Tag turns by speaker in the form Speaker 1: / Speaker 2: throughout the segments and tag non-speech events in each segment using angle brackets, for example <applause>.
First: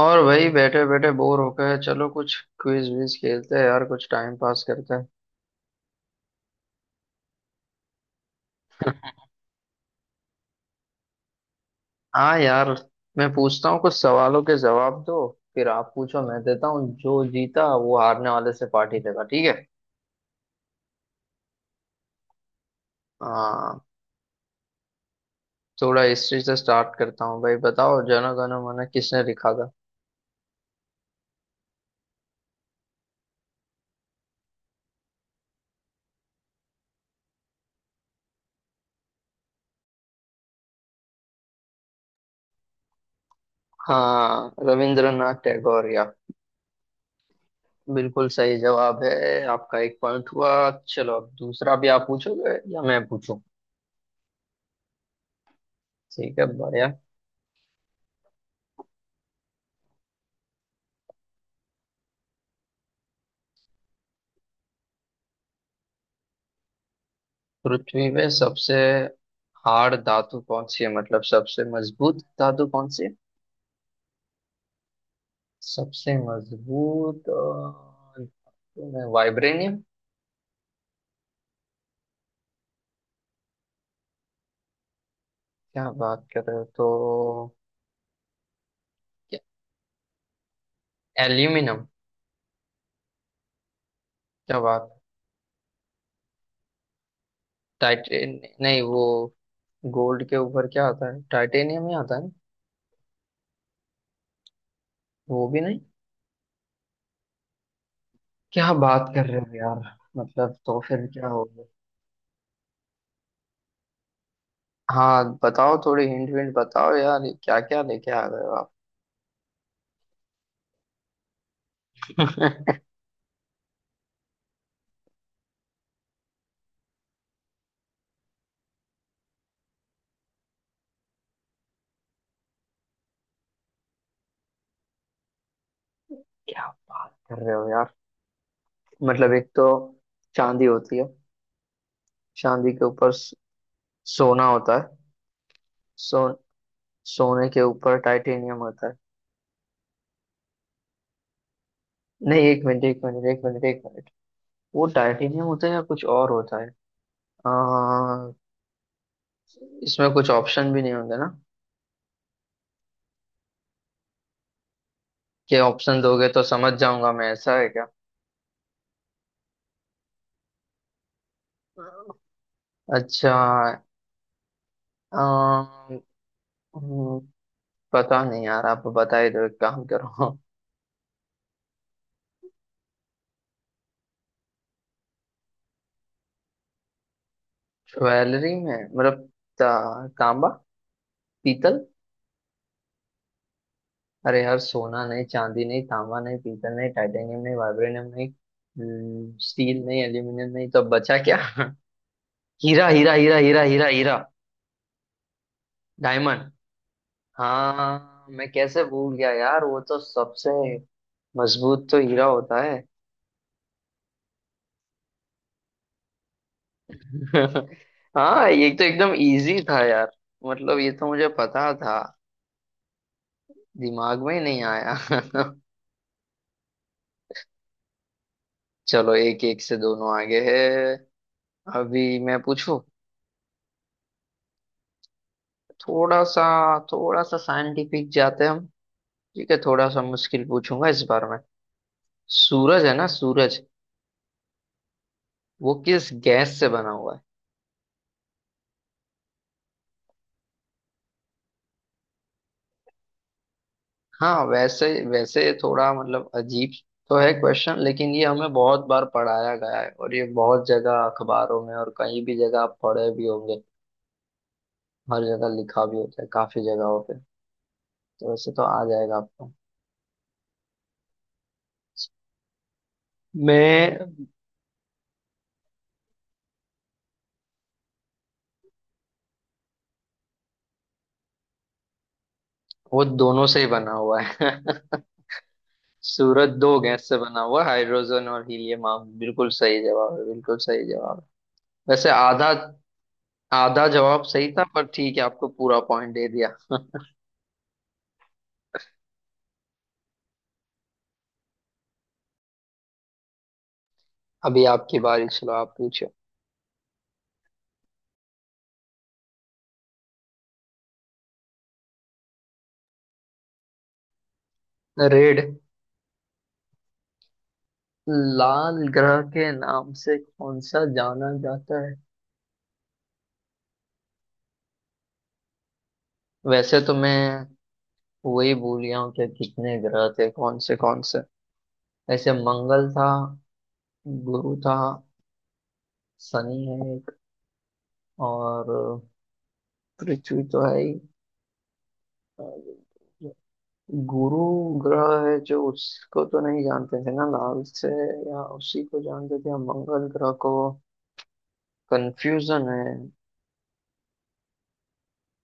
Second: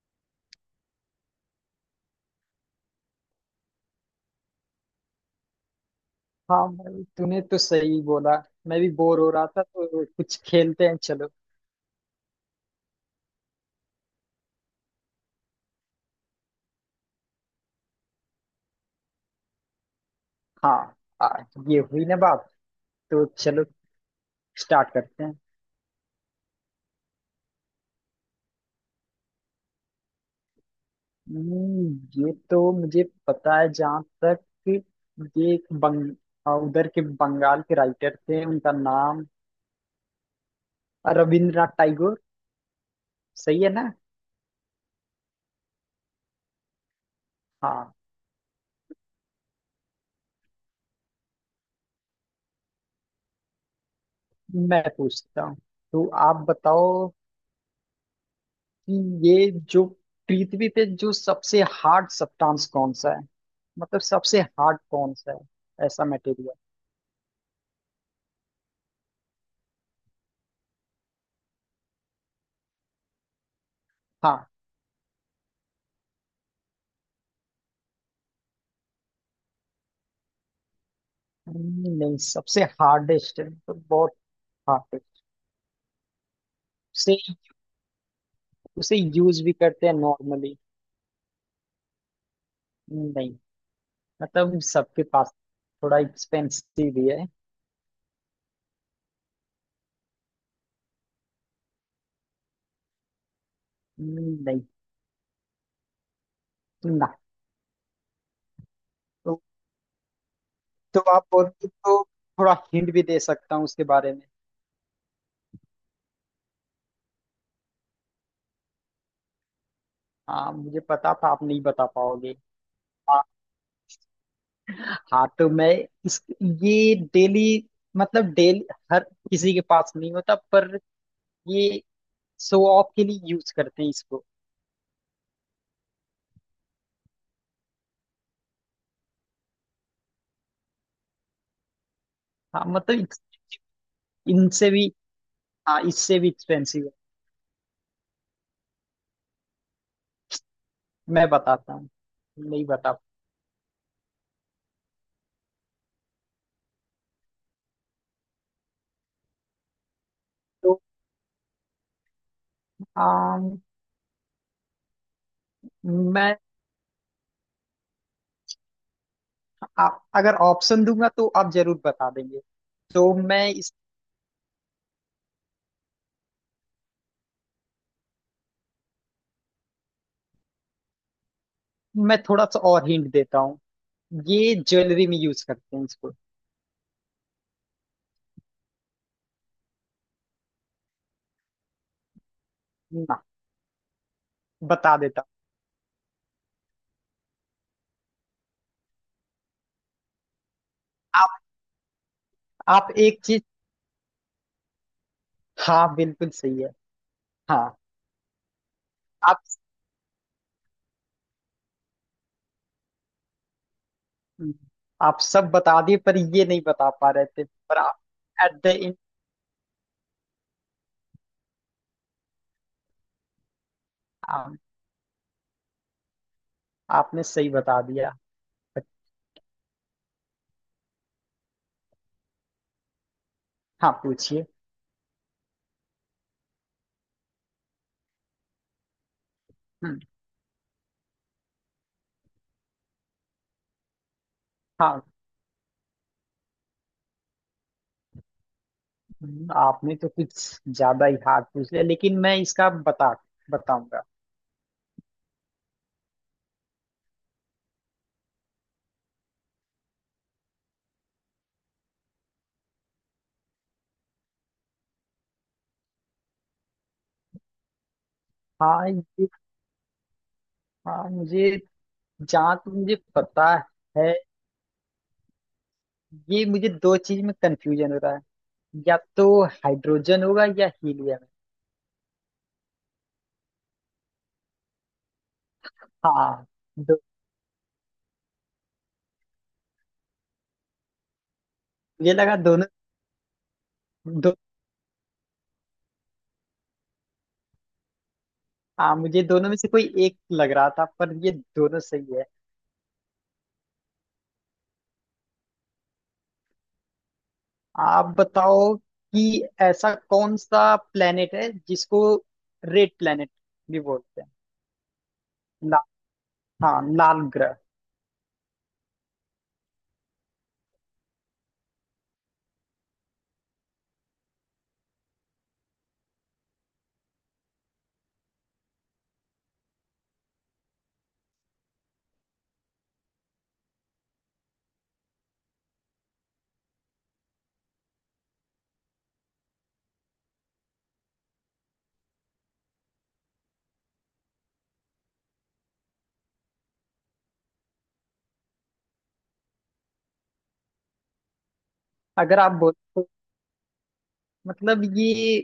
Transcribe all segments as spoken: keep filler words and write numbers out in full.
Speaker 1: और वही बैठे बैठे बोर हो गए। चलो कुछ क्विज विज खेलते हैं यार, कुछ टाइम पास करते हैं।
Speaker 2: हाँ भाई तूने तो सही बोला। मैं भी बोर हो रहा था तो कुछ खेलते हैं चलो।
Speaker 1: हाँ यार। मैं पूछता हूँ, कुछ सवालों के जवाब दो। फिर आप पूछो, मैं देता हूँ। जो जीता वो हारने वाले से पार्टी देगा, ठीक है?
Speaker 2: हाँ। आ, ये हुई ना बात। तो चलो
Speaker 1: हाँ।
Speaker 2: स्टार्ट करते हैं।
Speaker 1: थोड़ा हिस्ट्री से स्टार्ट करता हूँ भाई। बताओ, जन गण मन किसने लिखा था?
Speaker 2: हम्म, ये तो मुझे पता है जहाँ तक कि ये एक बंग आ, उधर के बंगाल के राइटर थे उनका नाम रविंद्रनाथ टैगोर। सही है ना।
Speaker 1: हाँ, रविंद्रनाथ टैगोर? या
Speaker 2: हाँ।
Speaker 1: बिल्कुल सही जवाब है। आपका एक पॉइंट हुआ। चलो, अब दूसरा भी आप पूछोगे या मैं पूछूं?
Speaker 2: मैं पूछता हूँ तो
Speaker 1: ठीक
Speaker 2: आप
Speaker 1: है, बढ़िया।
Speaker 2: बताओ कि ये जो पृथ्वी पे जो सबसे हार्ड सब्सटेंस कौन सा है। मतलब सबसे हार्ड कौन सा है ऐसा मटेरियल।
Speaker 1: पृथ्वी में सबसे हार्ड धातु कौन सी है? मतलब सबसे मजबूत धातु कौन सी है?
Speaker 2: हाँ।
Speaker 1: सबसे मजबूत अ, धातु में वाइब्रेनियम।
Speaker 2: हम्म, नहीं सबसे हार्डेस्ट है मतलब बहुत हार्ड है।
Speaker 1: क्या बात कर रहे हो
Speaker 2: उसे
Speaker 1: तो।
Speaker 2: उसे
Speaker 1: क्या-
Speaker 2: यूज भी करते हैं नॉर्मली।
Speaker 1: एल्यूमिनियम।
Speaker 2: नहीं
Speaker 1: क्या
Speaker 2: मतलब
Speaker 1: बात।
Speaker 2: सबके पास थोड़ा एक्सपेंसिव भी है।
Speaker 1: टाइटेन नहीं, वो गोल्ड के ऊपर क्या आता है? टाइटेनियम ही आता है ना?
Speaker 2: हम्म, नहीं।
Speaker 1: वो भी नहीं?
Speaker 2: ना।
Speaker 1: क्या बात कर रहे
Speaker 2: तो,
Speaker 1: हो यार। मतलब तो
Speaker 2: तो
Speaker 1: फिर
Speaker 2: आप
Speaker 1: क्या हो गया।
Speaker 2: बोलते तो थोड़ा हिंट भी दे सकता हूँ उसके बारे में।
Speaker 1: हाँ बताओ, थोड़ी हिंट विंट बताओ यार। क्या क्या लेके आ गए हो आप।
Speaker 2: हाँ मुझे पता था आप नहीं बता पाओगे।
Speaker 1: <laughs>
Speaker 2: हाँ तो मैं इस ये डेली मतलब डेली हर किसी के पास नहीं होता पर ये शो ऑफ के लिए यूज करते हैं इसको।
Speaker 1: क्या बात कर रहे हो यार। मतलब एक तो चांदी होती है,
Speaker 2: हाँ
Speaker 1: चांदी के
Speaker 2: मतलब
Speaker 1: ऊपर स-
Speaker 2: इस-
Speaker 1: सोना
Speaker 2: इनसे
Speaker 1: होता
Speaker 2: भी।
Speaker 1: है।
Speaker 2: हाँ इससे
Speaker 1: सो
Speaker 2: भी एक्सपेंसिव है।
Speaker 1: सोने के ऊपर टाइटेनियम होता है।
Speaker 2: मैं बताता हूँ।
Speaker 1: नहीं, एक
Speaker 2: नहीं
Speaker 1: मिनट
Speaker 2: बता
Speaker 1: एक मिनट एक मिनट एक मिनट वो टाइटेनियम होता है या कुछ और होता है? आ, इसमें कुछ ऑप्शन
Speaker 2: तो
Speaker 1: भी नहीं होंगे ना?
Speaker 2: आम,
Speaker 1: कि ऑप्शन दोगे
Speaker 2: मैं
Speaker 1: तो समझ जाऊंगा मैं। ऐसा है क्या?
Speaker 2: आ, अगर ऑप्शन दूंगा तो आप जरूर बता देंगे। तो
Speaker 1: अच्छा।
Speaker 2: मैं इस
Speaker 1: आ, हम्म, पता नहीं यार, आप बता ही दो, एक काम करो।
Speaker 2: मैं थोड़ा सा और हिंट देता हूँ। ये ज्वेलरी में यूज करते हैं इसको।
Speaker 1: <laughs> ज्वेलरी में मतलब ता, तांबा? पीतल?
Speaker 2: ना।
Speaker 1: अरे यार,
Speaker 2: बता
Speaker 1: सोना नहीं,
Speaker 2: देता
Speaker 1: चांदी नहीं, तांबा नहीं, पीतल नहीं, टाइटेनियम नहीं, वाइब्रेनियम नहीं, हम्म, स्टील नहीं, एल्यूमिनियम नहीं, तो बचा
Speaker 2: हूँ
Speaker 1: क्या?
Speaker 2: आप।
Speaker 1: <laughs> हीरा,
Speaker 2: आप
Speaker 1: हीरा,
Speaker 2: एक
Speaker 1: हीरा,
Speaker 2: चीज
Speaker 1: हीरा, हीरा, हीरा।
Speaker 2: हाँ बिल्कुल
Speaker 1: डायमंड।
Speaker 2: सही है। हाँ
Speaker 1: हाँ, मैं कैसे भूल गया
Speaker 2: आप।
Speaker 1: यार, वो तो सबसे मजबूत तो हीरा होता है।
Speaker 2: हम्म, आप सब बता दिए पर ये नहीं बता पा रहे थे
Speaker 1: <laughs>
Speaker 2: पर आप
Speaker 1: हाँ,
Speaker 2: एट द
Speaker 1: ये तो
Speaker 2: एंड
Speaker 1: एकदम इजी था यार। मतलब ये तो मुझे पता था, दिमाग में ही नहीं आया।
Speaker 2: आपने सही बता दिया।
Speaker 1: <laughs>
Speaker 2: बट-
Speaker 1: चलो, एक एक से दोनों आगे है। अभी मैं पूछूं।
Speaker 2: हाँ पूछिए।
Speaker 1: थोड़ा सा, थोड़ा सा साइंटिफिक जाते हैं हम। ठीक है, थोड़ा
Speaker 2: हम्म।
Speaker 1: सा मुश्किल पूछूंगा इस बार में। सूरज है ना सूरज,
Speaker 2: हाँ।
Speaker 1: वो किस गैस से बना हुआ है?
Speaker 2: हम्म, आपने तो कुछ ज्यादा ही हार्ड पूछ लिया लेकिन मैं इसका बता बताऊंगा।
Speaker 1: हाँ, वैसे वैसे थोड़ा मतलब अजीब तो है क्वेश्चन, लेकिन ये हमें बहुत बार पढ़ाया गया है, और ये बहुत जगह अखबारों में और कहीं भी जगह आप पढ़े भी होंगे। हर जगह लिखा भी होता है काफी जगहों पे, तो वैसे तो आ
Speaker 2: हाँ
Speaker 1: जाएगा
Speaker 2: ये।
Speaker 1: आपको।
Speaker 2: हाँ मुझे जहाँ तक मुझे पता है
Speaker 1: मैं,
Speaker 2: ये मुझे दो चीज में कंफ्यूजन हो रहा है। या तो हाइड्रोजन होगा या हीलियम।
Speaker 1: वो दोनों से ही बना हुआ है। <laughs>
Speaker 2: हाँ
Speaker 1: सूरज दो
Speaker 2: दो,
Speaker 1: गैस से बना हुआ है, हाइड्रोजन और हीलियम। आप बिल्कुल सही जवाब है, बिल्कुल सही जवाब है। वैसे
Speaker 2: मुझे लगा
Speaker 1: आधा,
Speaker 2: दोनों।
Speaker 1: आधा जवाब
Speaker 2: दो
Speaker 1: सही था, पर ठीक है, आपको पूरा पॉइंट दे दिया।
Speaker 2: हाँ मुझे दोनों में से कोई एक लग रहा था पर ये दोनों सही है।
Speaker 1: अभी आपकी बारी, चलो आप पूछो।
Speaker 2: आप बताओ कि ऐसा कौन सा प्लेनेट है जिसको रेड प्लेनेट भी बोलते हैं।
Speaker 1: रेड,
Speaker 2: ला, हाँ लाल ग्रह।
Speaker 1: लाल ग्रह के नाम से कौन सा जाना जाता है? वैसे तो मैं वही भूल गया हूँ कि कितने ग्रह थे, कौन से कौन से। ऐसे मंगल था, गुरु था, शनि है एक, और पृथ्वी तो है ही। गुरु ग्रह है जो, उसको तो नहीं जानते थे ना लाल से, या उसी को जानते थे या मंगल ग्रह को,
Speaker 2: अगर आप
Speaker 1: कंफ्यूजन है।
Speaker 2: बोलते मतलब ये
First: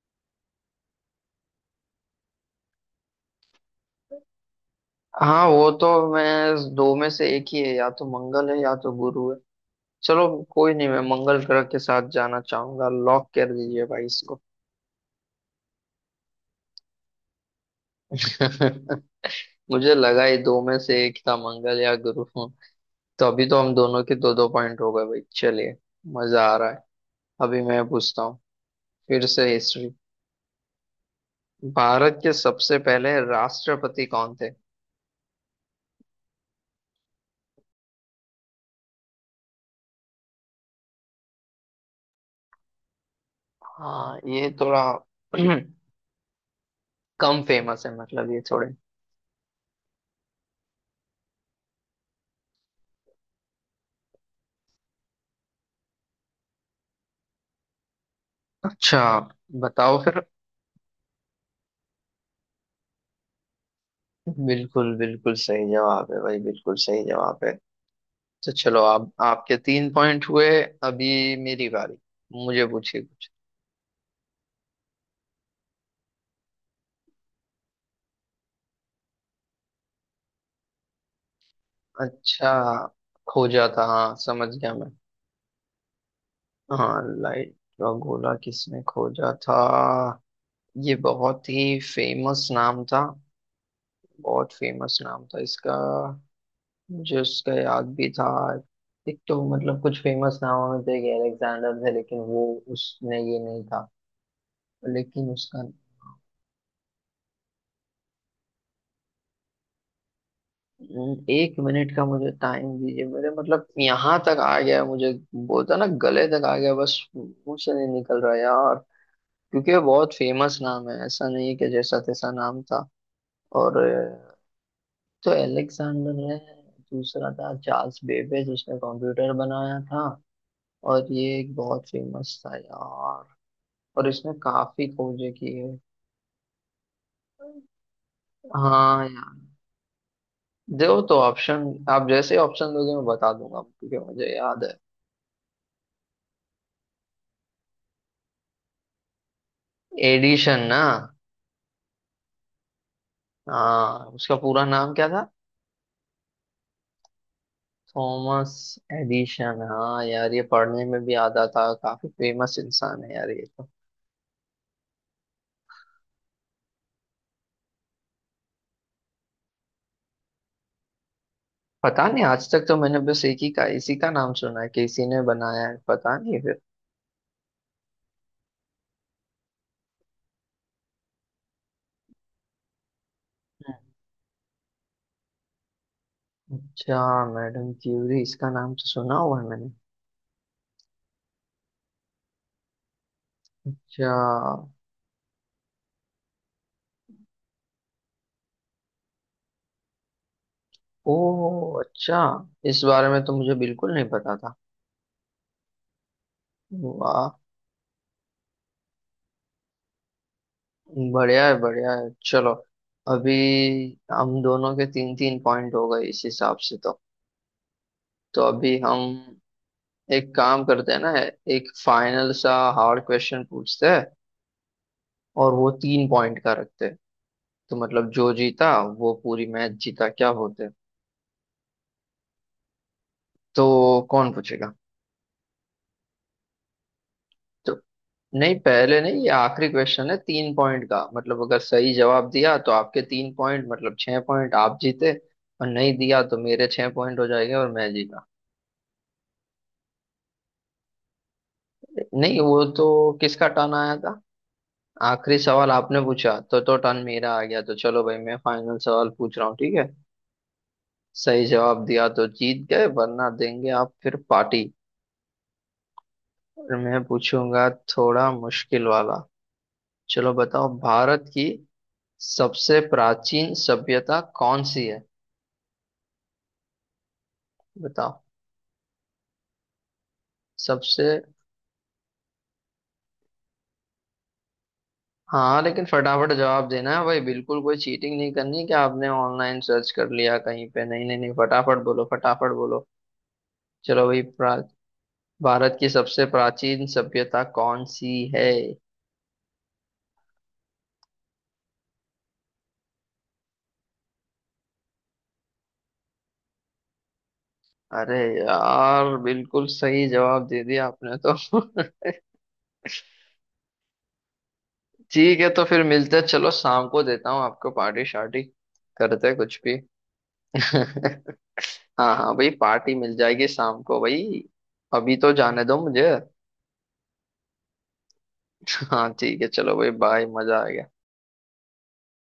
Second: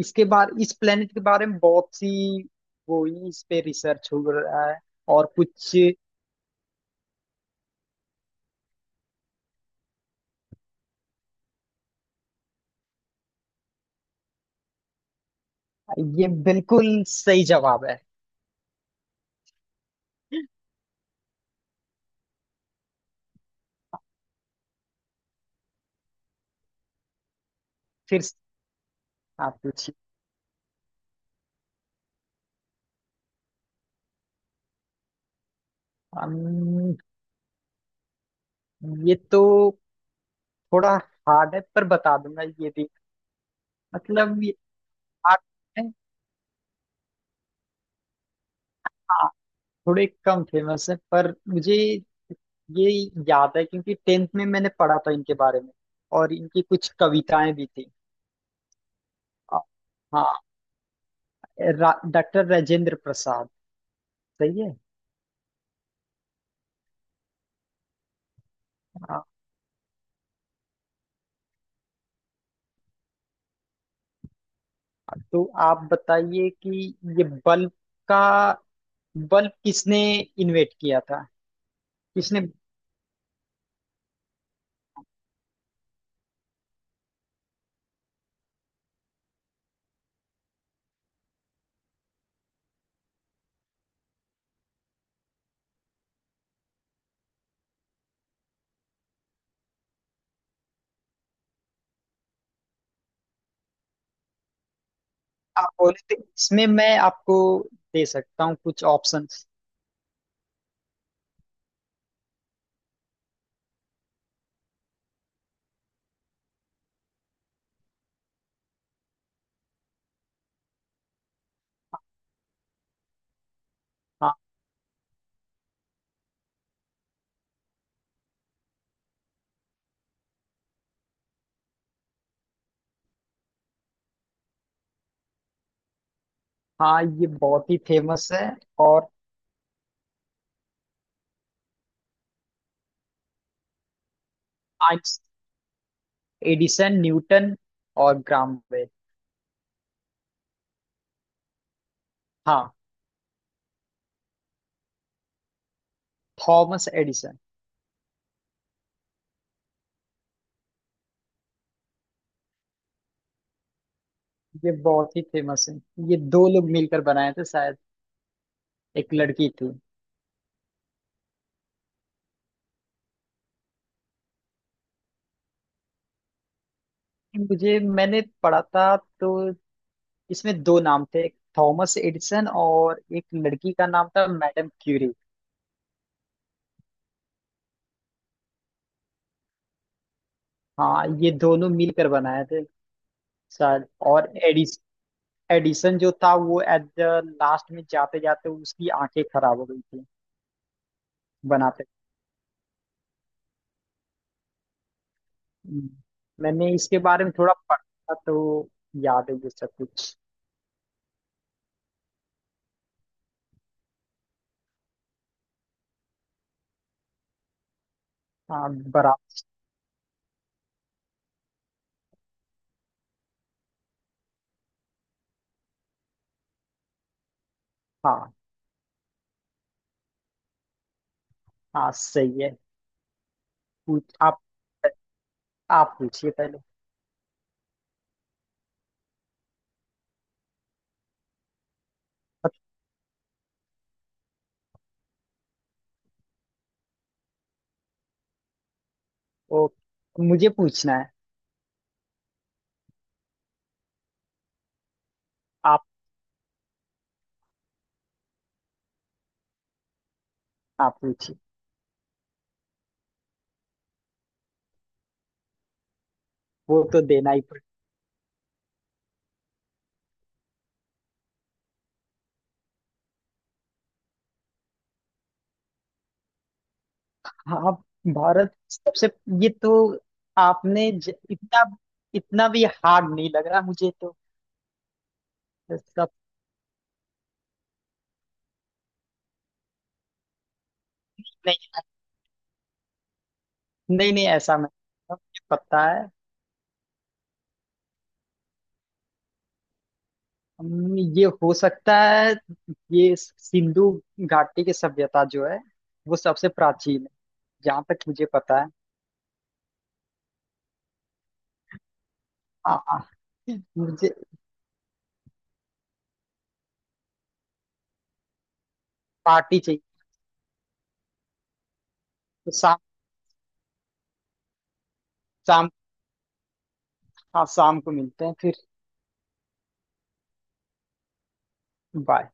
Speaker 2: इसके बारे इस प्लेनेट के बारे में बहुत सी वो हुई, इस पे रिसर्च हो रहा है और
Speaker 1: हाँ वो
Speaker 2: कुछ।
Speaker 1: तो, मैं दो में से एक ही है, या तो मंगल है या तो गुरु है। चलो, कोई नहीं, मैं मंगल ग्रह के साथ जाना चाहूंगा, लॉक कर दीजिए भाई इसको।
Speaker 2: ये बिल्कुल सही जवाब है।
Speaker 1: <laughs> मुझे लगा ही दो में से एक था, मंगल या गुरु। तो अभी तो हम दोनों के दो दो पॉइंट हो गए भाई, चलिए। मजा आ रहा है। अभी मैं पूछता
Speaker 2: फिर से।
Speaker 1: हूँ, फिर से
Speaker 2: आप
Speaker 1: हिस्ट्री।
Speaker 2: पूछिए।
Speaker 1: भारत के सबसे पहले राष्ट्रपति कौन थे?
Speaker 2: अम्म, ये तो थोड़ा हार्ड है पर बता दूंगा ये भी।
Speaker 1: हाँ,
Speaker 2: मतलब
Speaker 1: ये
Speaker 2: ये
Speaker 1: थोड़ा
Speaker 2: hard
Speaker 1: <clears throat>
Speaker 2: है।
Speaker 1: कम फेमस है, मतलब ये थोड़े।
Speaker 2: थोड़े कम फेमस है पर मुझे ये याद है क्योंकि टेंथ में मैंने पढ़ा था इनके बारे में और इनकी कुछ कविताएं भी थी।
Speaker 1: अच्छा,
Speaker 2: आ,
Speaker 1: बताओ फिर।
Speaker 2: हाँ डॉक्टर राजेंद्र प्रसाद। सही है।
Speaker 1: बिल्कुल, बिल्कुल सही जवाब है भाई, बिल्कुल सही जवाब है। तो चलो आप,
Speaker 2: आ,
Speaker 1: आपके तीन पॉइंट हुए। अभी मेरी बारी, मुझे पूछिए कुछ।
Speaker 2: तो आप बताइए कि ये बल्ब का बल्ब किसने इन्वेंट किया था। किसने।
Speaker 1: अच्छा, खोजा था, हाँ समझ गया मैं। हाँ, लाइट का गोला किसने खोजा था? ये बहुत ही फेमस नाम था, बहुत फेमस नाम था इसका, मुझे उसका याद भी था। एक तो मतलब कुछ फेमस नामों में से, एक अलेक्जेंडर थे, लेकिन वो, उसने ये नहीं था, लेकिन उसका।
Speaker 2: आप बोले थे इसमें मैं आपको दे सकता हूँ कुछ ऑप्शंस।
Speaker 1: एक मिनट का मुझे टाइम दीजिए, मेरे, मतलब यहाँ तक आ गया मुझे, बोलता ना, गले तक आ गया बस, मुंह से नहीं निकल रहा यार। क्योंकि वो बहुत फेमस नाम है, ऐसा नहीं है कि जैसा तैसा नाम था। और
Speaker 2: हाँ।
Speaker 1: अ, तो अलेक्सेंडर है, दूसरा था चार्ल्स बेबेज जिसने कंप्यूटर बनाया था, और ये एक बहुत फेमस था यार, और इसने काफी खोजें की है।
Speaker 2: हाँ ये बहुत ही फेमस है
Speaker 1: हाँ
Speaker 2: और
Speaker 1: यार, दो तो ऑप्शन, आप जैसे ऑप्शन दोगे मैं बता दूंगा, क्योंकि मुझे याद है।
Speaker 2: आइंस एडिसन न्यूटन और ग्राम।
Speaker 1: एडिशन ना?
Speaker 2: हाँ
Speaker 1: हाँ, उसका पूरा नाम क्या था?
Speaker 2: Thomas Edison.
Speaker 1: थॉमस एडिशन, हाँ यार, ये पढ़ने में भी आता था, काफी फेमस इंसान है यार ये तो।
Speaker 2: ये बहुत ही फेमस है। ये दो लोग मिलकर बनाए थे शायद। एक लड़की थी।
Speaker 1: पता नहीं, आज तक तो मैंने बस एक ही का, इसी का नाम सुना है। किसी ने बनाया है पता नहीं फिर।
Speaker 2: मुझे मैंने पढ़ा था तो इसमें दो नाम थे एक थॉमस एडिसन और एक लड़की का नाम था मैडम क्यूरी।
Speaker 1: अच्छा। मैडम क्यूरी, इसका नाम तो सुना हुआ है मैंने।
Speaker 2: हाँ ये दोनों मिलकर बनाए थे शायद
Speaker 1: अच्छा।
Speaker 2: और एडिस एडिसन जो था वो एट द लास्ट में जाते जाते उसकी आंखें खराब हो गई थी।
Speaker 1: ओ।
Speaker 2: बनाते
Speaker 1: अच्छा, इस बारे में तो मुझे बिल्कुल नहीं पता था।
Speaker 2: हम्म। मैंने इसके बारे
Speaker 1: वाह,
Speaker 2: में थोड़ा पढ़ा था, तो याद है ये सब कुछ।
Speaker 1: बढ़िया है, बढ़िया है, चलो। अभी हम दोनों के तीन तीन पॉइंट हो गए इस हिसाब से तो। तो
Speaker 2: हाँ
Speaker 1: अभी हम
Speaker 2: बराबर।
Speaker 1: एक काम करते हैं ना, एक फाइनल सा हार्ड क्वेश्चन पूछते हैं, और वो तीन पॉइंट का रखते हैं। तो मतलब जो
Speaker 2: हाँ,
Speaker 1: जीता वो पूरी मैच जीता, क्या होते हैं।
Speaker 2: हाँ सही है।
Speaker 1: तो
Speaker 2: पूछ
Speaker 1: कौन
Speaker 2: आप।
Speaker 1: पूछेगा?
Speaker 2: आप पूछिए पहले।
Speaker 1: तो नहीं, पहले नहीं, ये आखिरी क्वेश्चन है तीन पॉइंट का। मतलब अगर सही जवाब दिया तो आपके तीन पॉइंट, मतलब छह पॉइंट, आप जीते। और नहीं दिया तो मेरे छह पॉइंट हो जाएंगे, और मैं जीता।
Speaker 2: वो मुझे पूछना है।
Speaker 1: नहीं वो तो, किसका टर्न आया था? आखिरी सवाल
Speaker 2: आप
Speaker 1: आपने पूछा, तो तो टर्न मेरा आ गया। तो चलो भाई मैं फाइनल सवाल पूछ रहा हूँ, ठीक है?
Speaker 2: आप पूछिए।
Speaker 1: सही जवाब दिया तो जीत गए, वरना देंगे आप फिर पार्टी। और
Speaker 2: वो तो
Speaker 1: मैं
Speaker 2: देना ही
Speaker 1: पूछूंगा थोड़ा मुश्किल वाला। चलो बताओ, भारत की सबसे प्राचीन सभ्यता कौन सी है?
Speaker 2: पड़ेगा। आप
Speaker 1: बताओ,
Speaker 2: भारत सबसे ये तो आपने
Speaker 1: सबसे।
Speaker 2: ज, इतना इतना भी हार्ड नहीं लग रहा मुझे तो।
Speaker 1: हाँ, लेकिन
Speaker 2: सब।
Speaker 1: फटाफट जवाब देना है भाई, बिल्कुल कोई चीटिंग नहीं करनी कि आपने ऑनलाइन सर्च कर लिया कहीं पे, नहीं नहीं नहीं, फटाफट
Speaker 2: नहीं
Speaker 1: बोलो, फटाफट बोलो। चलो
Speaker 2: नहीं
Speaker 1: भाई,
Speaker 2: नहीं
Speaker 1: प्रा
Speaker 2: ऐसा मैं मुझे
Speaker 1: भारत
Speaker 2: पता
Speaker 1: की
Speaker 2: है।
Speaker 1: सबसे प्राचीन सभ्यता कौन सी है?
Speaker 2: हम- ये हो सकता है। ये सिंधु घाटी की सभ्यता जो है वो सबसे प्राचीन है जहाँ तक
Speaker 1: अरे
Speaker 2: मुझे पता है।
Speaker 1: यार, बिल्कुल सही जवाब दे दिया आपने तो। <laughs>
Speaker 2: हाँ हाँ। मुझे
Speaker 1: ठीक है तो फिर मिलते हैं। चलो शाम को देता हूँ आपको पार्टी शार्टी, करते हैं
Speaker 2: पार्टी
Speaker 1: कुछ भी।
Speaker 2: चाहिए।
Speaker 1: <laughs> हाँ हाँ भाई,
Speaker 2: तो
Speaker 1: पार्टी मिल जाएगी शाम को भाई। अभी तो
Speaker 2: सा,
Speaker 1: जाने दो मुझे।
Speaker 2: हाँ शाम को मिलते हैं फिर।
Speaker 1: <laughs> हाँ ठीक है, चलो भाई बाय, मजा आ गया।
Speaker 2: बाय।